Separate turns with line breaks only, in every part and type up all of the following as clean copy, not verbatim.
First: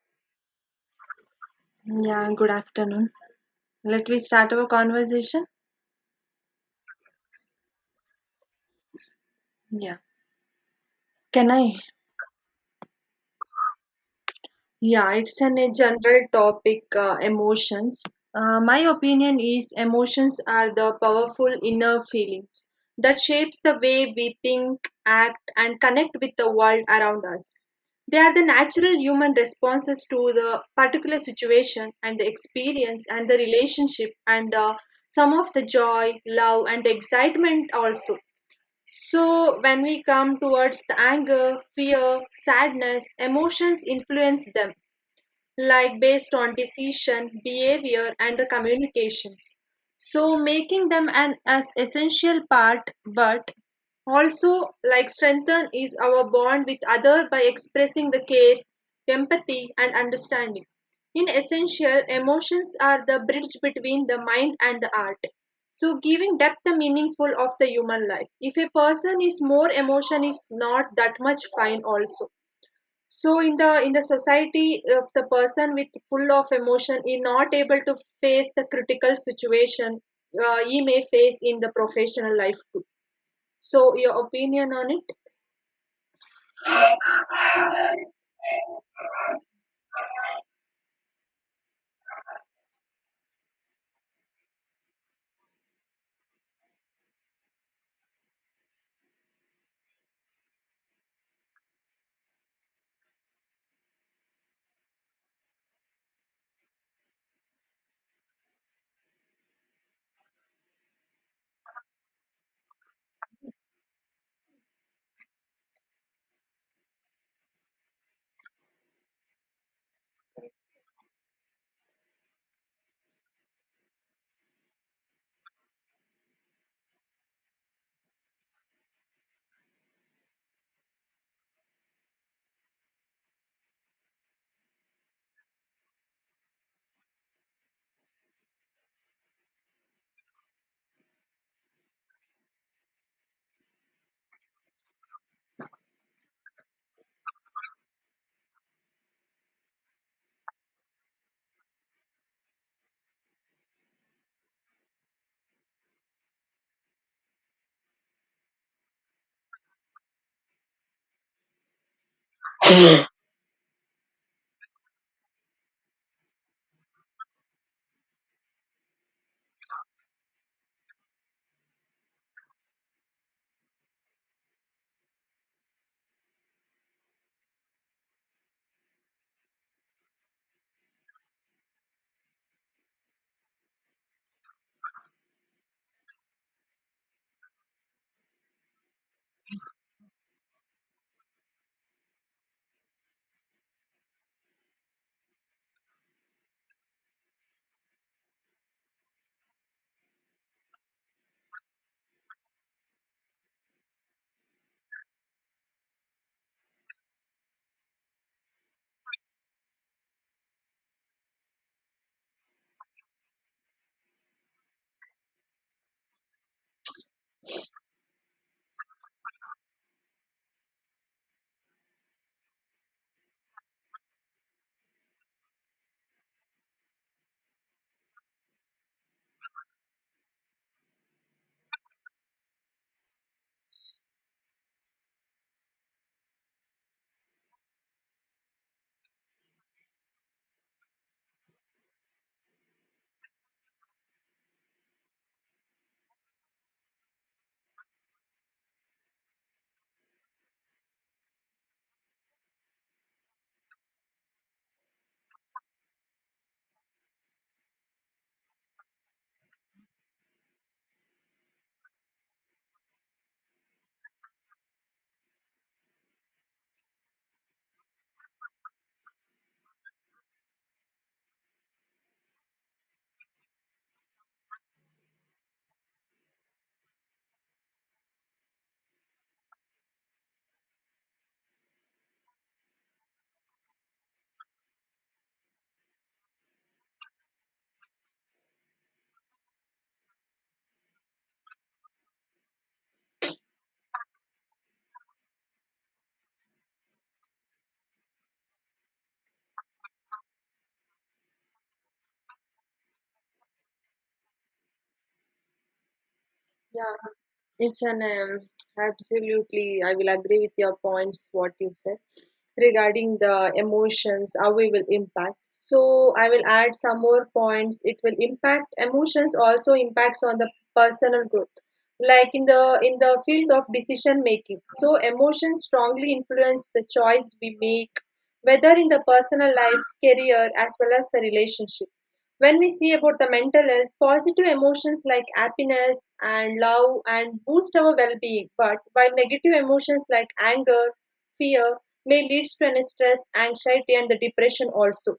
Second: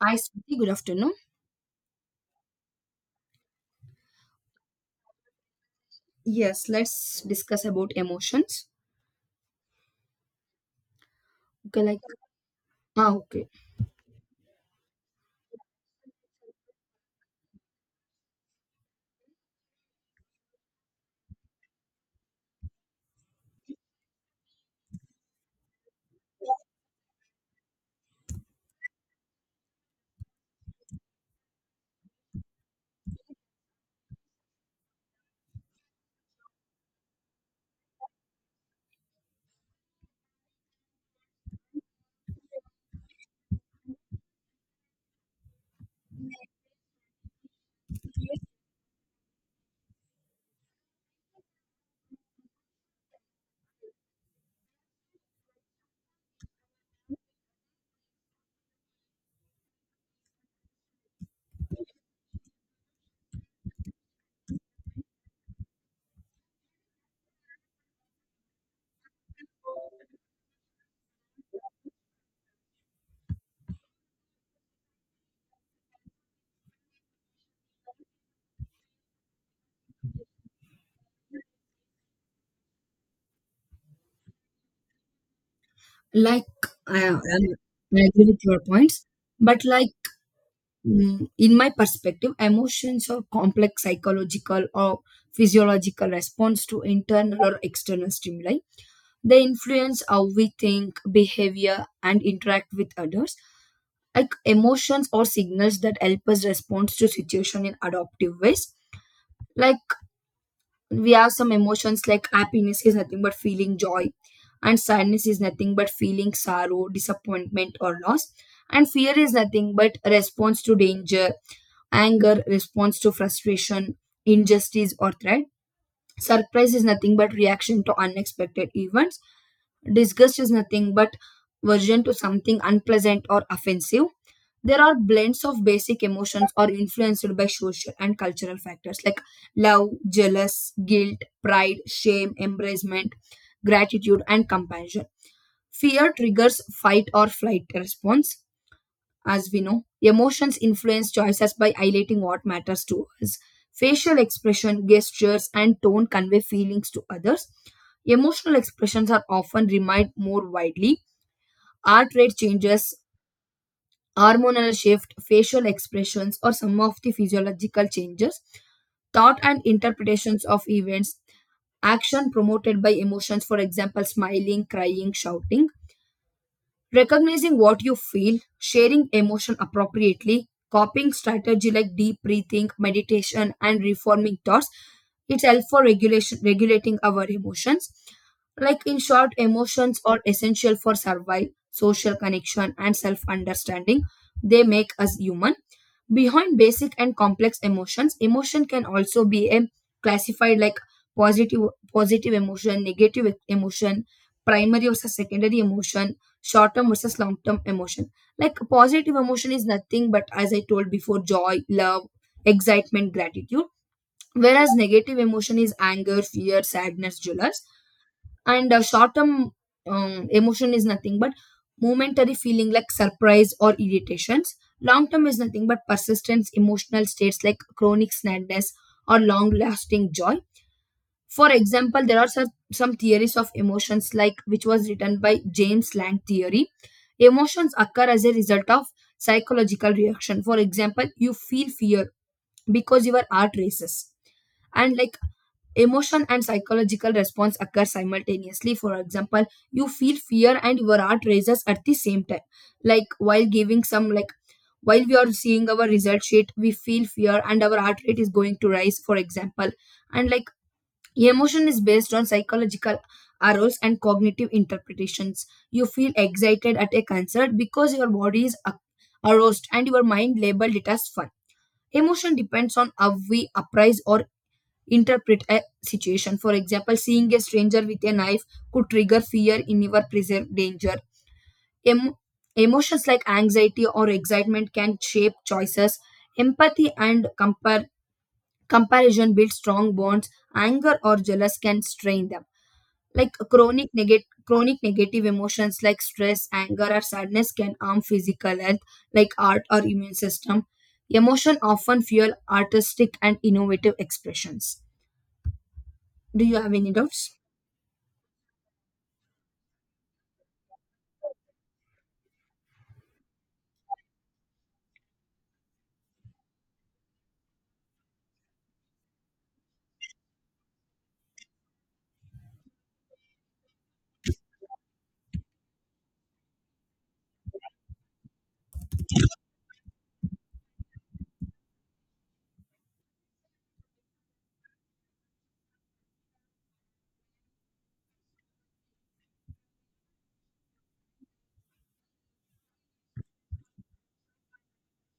Hi, Swati. Good afternoon.
Yeah, good afternoon. Let me start our conversation.
Yes, let's discuss about emotions.
Yeah. Can I?
Okay, ah, okay,
Yeah, it's a general topic, emotions. My opinion is emotions are the powerful inner feelings that shapes the way we think, act and connect with the world around us. They are the natural human responses to the particular situation and the experience and the relationship, and some of the joy, love and excitement also. So when we come towards the anger, fear, sadness, emotions influence them like based on decision, behavior, and communications. So making them an as essential part, but also like strengthen is our bond with other by expressing the care, empathy, and understanding. In essential, emotions are the bridge between the mind and the art. So giving depth the meaningful of the human life. If a person is more emotion is not that much fine also, so in the society of the person with full of emotion is not able to face the critical situation. He may face in the professional life too. So your opinion on it?
like I, I'm, I agree with your points, but in my perspective, emotions are complex psychological or physiological response to internal or external stimuli. They influence how we think, behavior, and interact with others. Like emotions or signals that help us respond to situation in adaptive ways. Like we have some emotions like happiness is nothing but feeling joy, and sadness is nothing but feeling sorrow, disappointment or loss, and fear is nothing but response to danger, anger response to frustration, injustice or threat, surprise is nothing but reaction to unexpected events. Disgust is nothing but aversion to something unpleasant or offensive. There are blends of basic emotions or influenced by social and cultural factors like love, jealous, guilt, pride, shame, embracement, gratitude, and compassion. Fear triggers fight or flight response as we know. Emotions influence choices by highlighting what matters to us. Facial expression, gestures, and tone convey feelings to others. Emotional expressions are often remind more widely. Heart rate changes, hormonal shift, facial expressions, or some of the physiological changes. Thought and interpretations of events, action promoted by emotions, for example smiling, crying, shouting. Recognizing what you feel, sharing emotion appropriately, coping strategy like deep breathing, meditation, and reforming thoughts. It's help for regulation regulating our emotions. Like in short, emotions are essential for survival, social connection, and self-understanding. They make us human. Behind basic and complex emotions, emotion can also be a classified like positive positive emotion, negative emotion, primary versus secondary emotion, short term versus long term emotion. Like positive emotion is nothing but, as I told before, joy, love, excitement, gratitude. Whereas negative emotion is anger, fear, sadness, jealousy, and short term emotion is nothing but momentary feeling like surprise or irritations. Long term is nothing but persistence emotional states like chronic sadness or long lasting joy. For example, there are some theories of emotions like which was written by James Lang theory. Emotions occur as a result of psychological reaction, for example you feel fear because your heart races. And like emotion and psychological response occur simultaneously. For example, you feel fear and your heart raises at the same time. Like while giving some like while we are seeing our result sheet, we feel fear and our heart rate is going to rise, for example. And like emotion is based on psychological arrows and cognitive interpretations. You feel excited at a concert because your body is aroused and your mind labeled it as fun. Emotion depends on how we appraise or interpret a situation. For example, seeing a stranger with a knife could trigger fear in your present danger. Em- Emotions like anxiety or excitement can shape choices. Empathy and comparison build strong bonds. Anger or jealous can strain them. Like chronic negative emotions like stress, anger, or sadness can harm physical health, like art or immune system. Emotion often fuel artistic and innovative expressions. Do you have any
Yeah,
doubts?
it's an, absolutely, I will agree with your points, what you said regarding the emotions, how we will impact. So I will add some more points. It will impact emotions, also impacts on the personal growth. Like in the field of decision making, so emotions strongly influence the choice we make, whether in the personal life, career, as well as the relationship. When we see about the mental health, positive emotions like happiness and love and boost our well-being, but while negative emotions like anger, fear may lead to an stress, anxiety and the depression also.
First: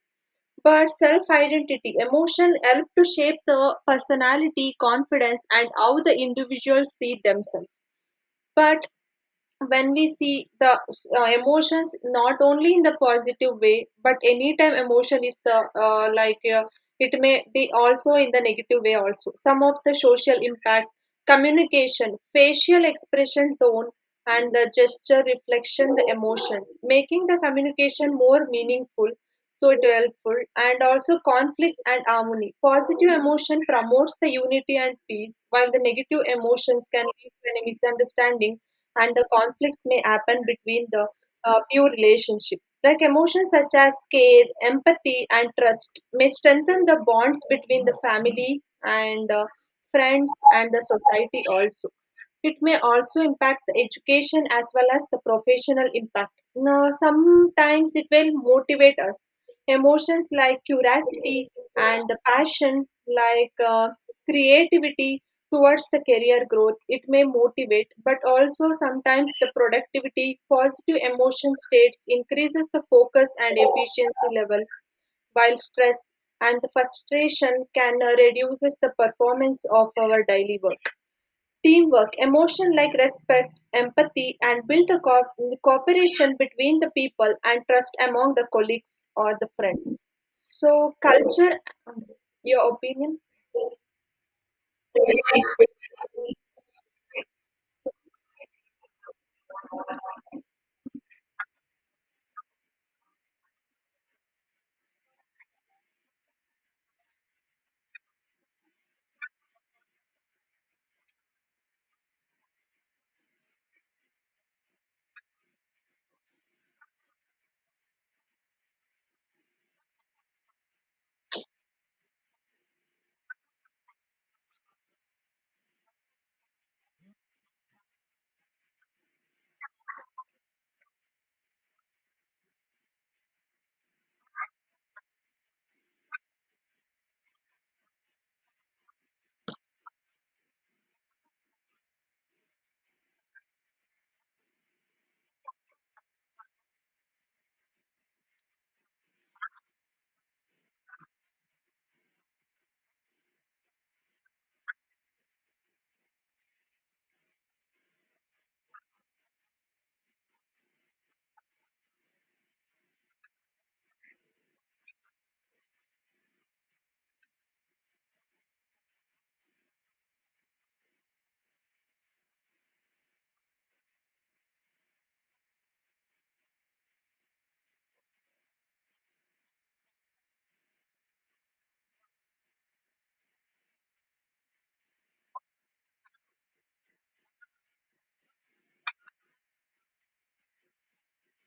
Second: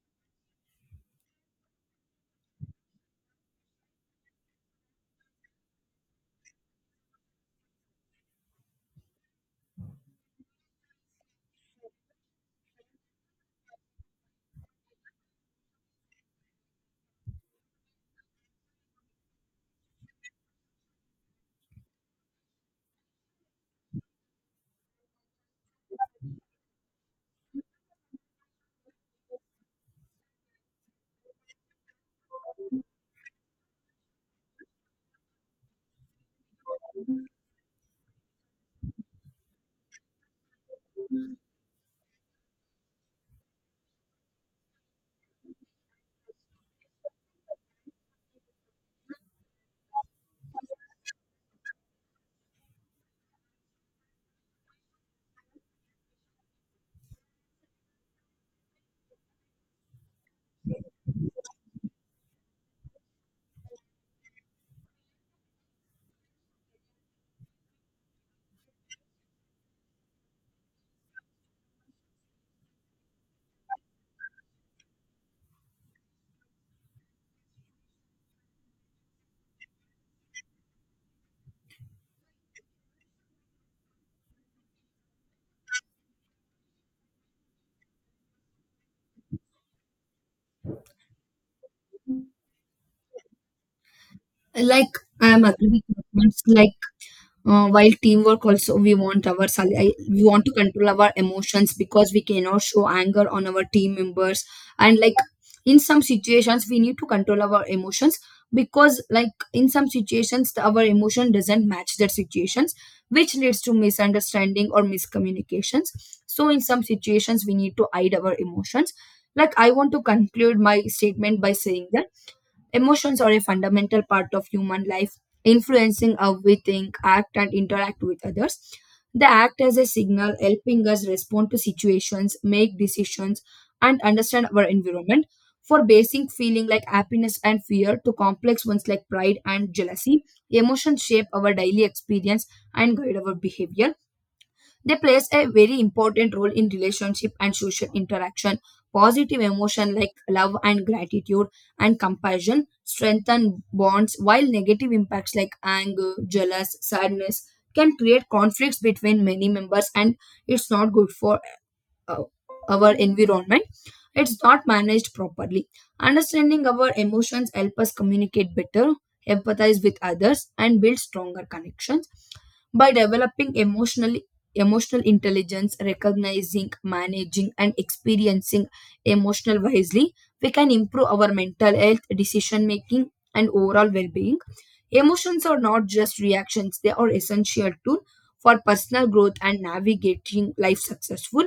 But self-identity, emotion help to shape the personality, confidence, and how the individuals see themselves. But when we see the emotions not only in the positive way but anytime emotion is the it may be also in the negative way, also some of the social impact, communication, facial expression, tone and the gesture reflection the emotions making the communication more meaningful, so it helpful. And also conflicts and harmony, positive emotion promotes the unity and peace, while the negative emotions can lead to any misunderstanding and the conflicts may happen between the pure relationship. Like emotions such as care, empathy, and trust may strengthen the bonds between the family and, friends and the society also. It may also impact the education as well as the professional impact. Now, sometimes it will motivate us. Emotions like curiosity and the passion, like creativity towards the career growth, it may motivate, but also sometimes the productivity, positive emotion states increases the focus and efficiency level, while stress and the frustration can reduces the performance of our daily work. Teamwork, emotion like respect, empathy, and build the cooperation between the people and trust among the colleagues or the friends. So, culture, your opinion?
Like I am agree with your points. While teamwork also, we want our we want to control our emotions because we cannot show anger on our team members. And like in some situations we need to control our emotions, because like in some situations our emotion doesn't match that situations, which leads to misunderstanding or miscommunications. So in some situations we need to hide our emotions. Like I want to conclude my statement by saying that emotions are a fundamental part of human life, influencing how we think, act, and interact with others. They act as a signal, helping us respond to situations, make decisions, and understand our environment. For basic feeling like happiness and fear to complex ones like pride and jealousy, emotions shape our daily experience and guide our behavior. They plays a very important role in relationship and social interaction. Positive emotion like love and gratitude and compassion strengthen bonds, while negative impacts like anger, jealous, sadness can create conflicts between many members, and it's not good for uh, our environment. It's not managed properly. Understanding our emotions help us communicate better, empathize with others, and build stronger connection by developing emotional intelligence, recognizing, managing and experiencing emotional wisely. We can improve our mental health, decision making, and overall well-being. Emotions are not just reactions, they are essential tool for personal growth and navigating life successful,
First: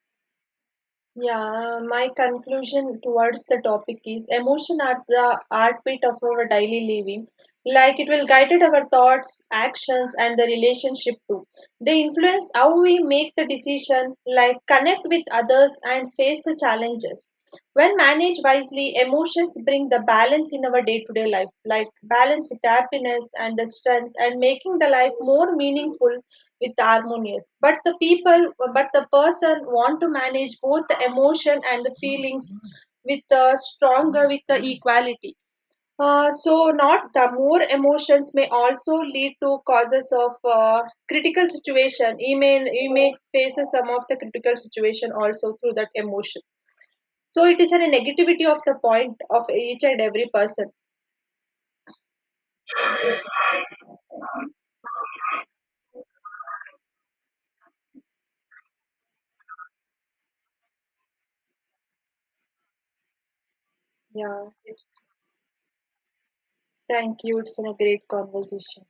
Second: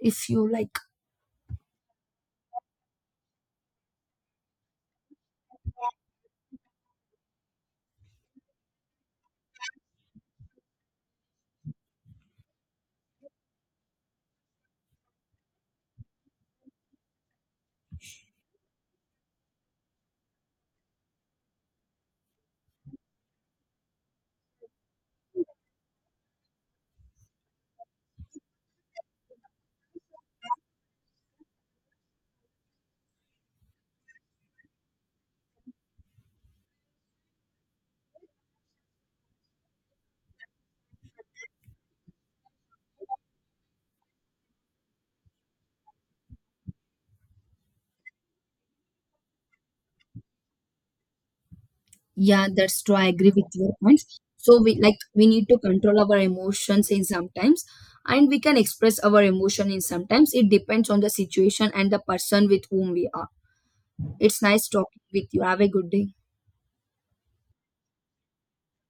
if you like.
Yeah, my conclusion towards the topic is emotion are the heartbeat of our daily living. Like it will guide our thoughts, actions, and the relationship too. They influence how we make the decision, like connect with others and face the challenges. When managed wisely, emotions bring the balance in our day to day life, like balance with happiness and the strength, and making the life more meaningful with harmonious. But the people, but the person want to manage both the emotion and the feelings with the stronger, with the equality. So not the more emotions may also lead to causes of critical situation. You may face some of the critical situation also through that emotion, so it is a negativity of the point of each and every person.
Yeah, that's true. I agree with your points. So we like we need to control our emotions in sometimes, and we can express our emotion in sometimes. It depends on the situation and the person with whom we are. It's
Yeah,
nice
it's
talking with you. Have a good day.
thank you. It's a great conversation.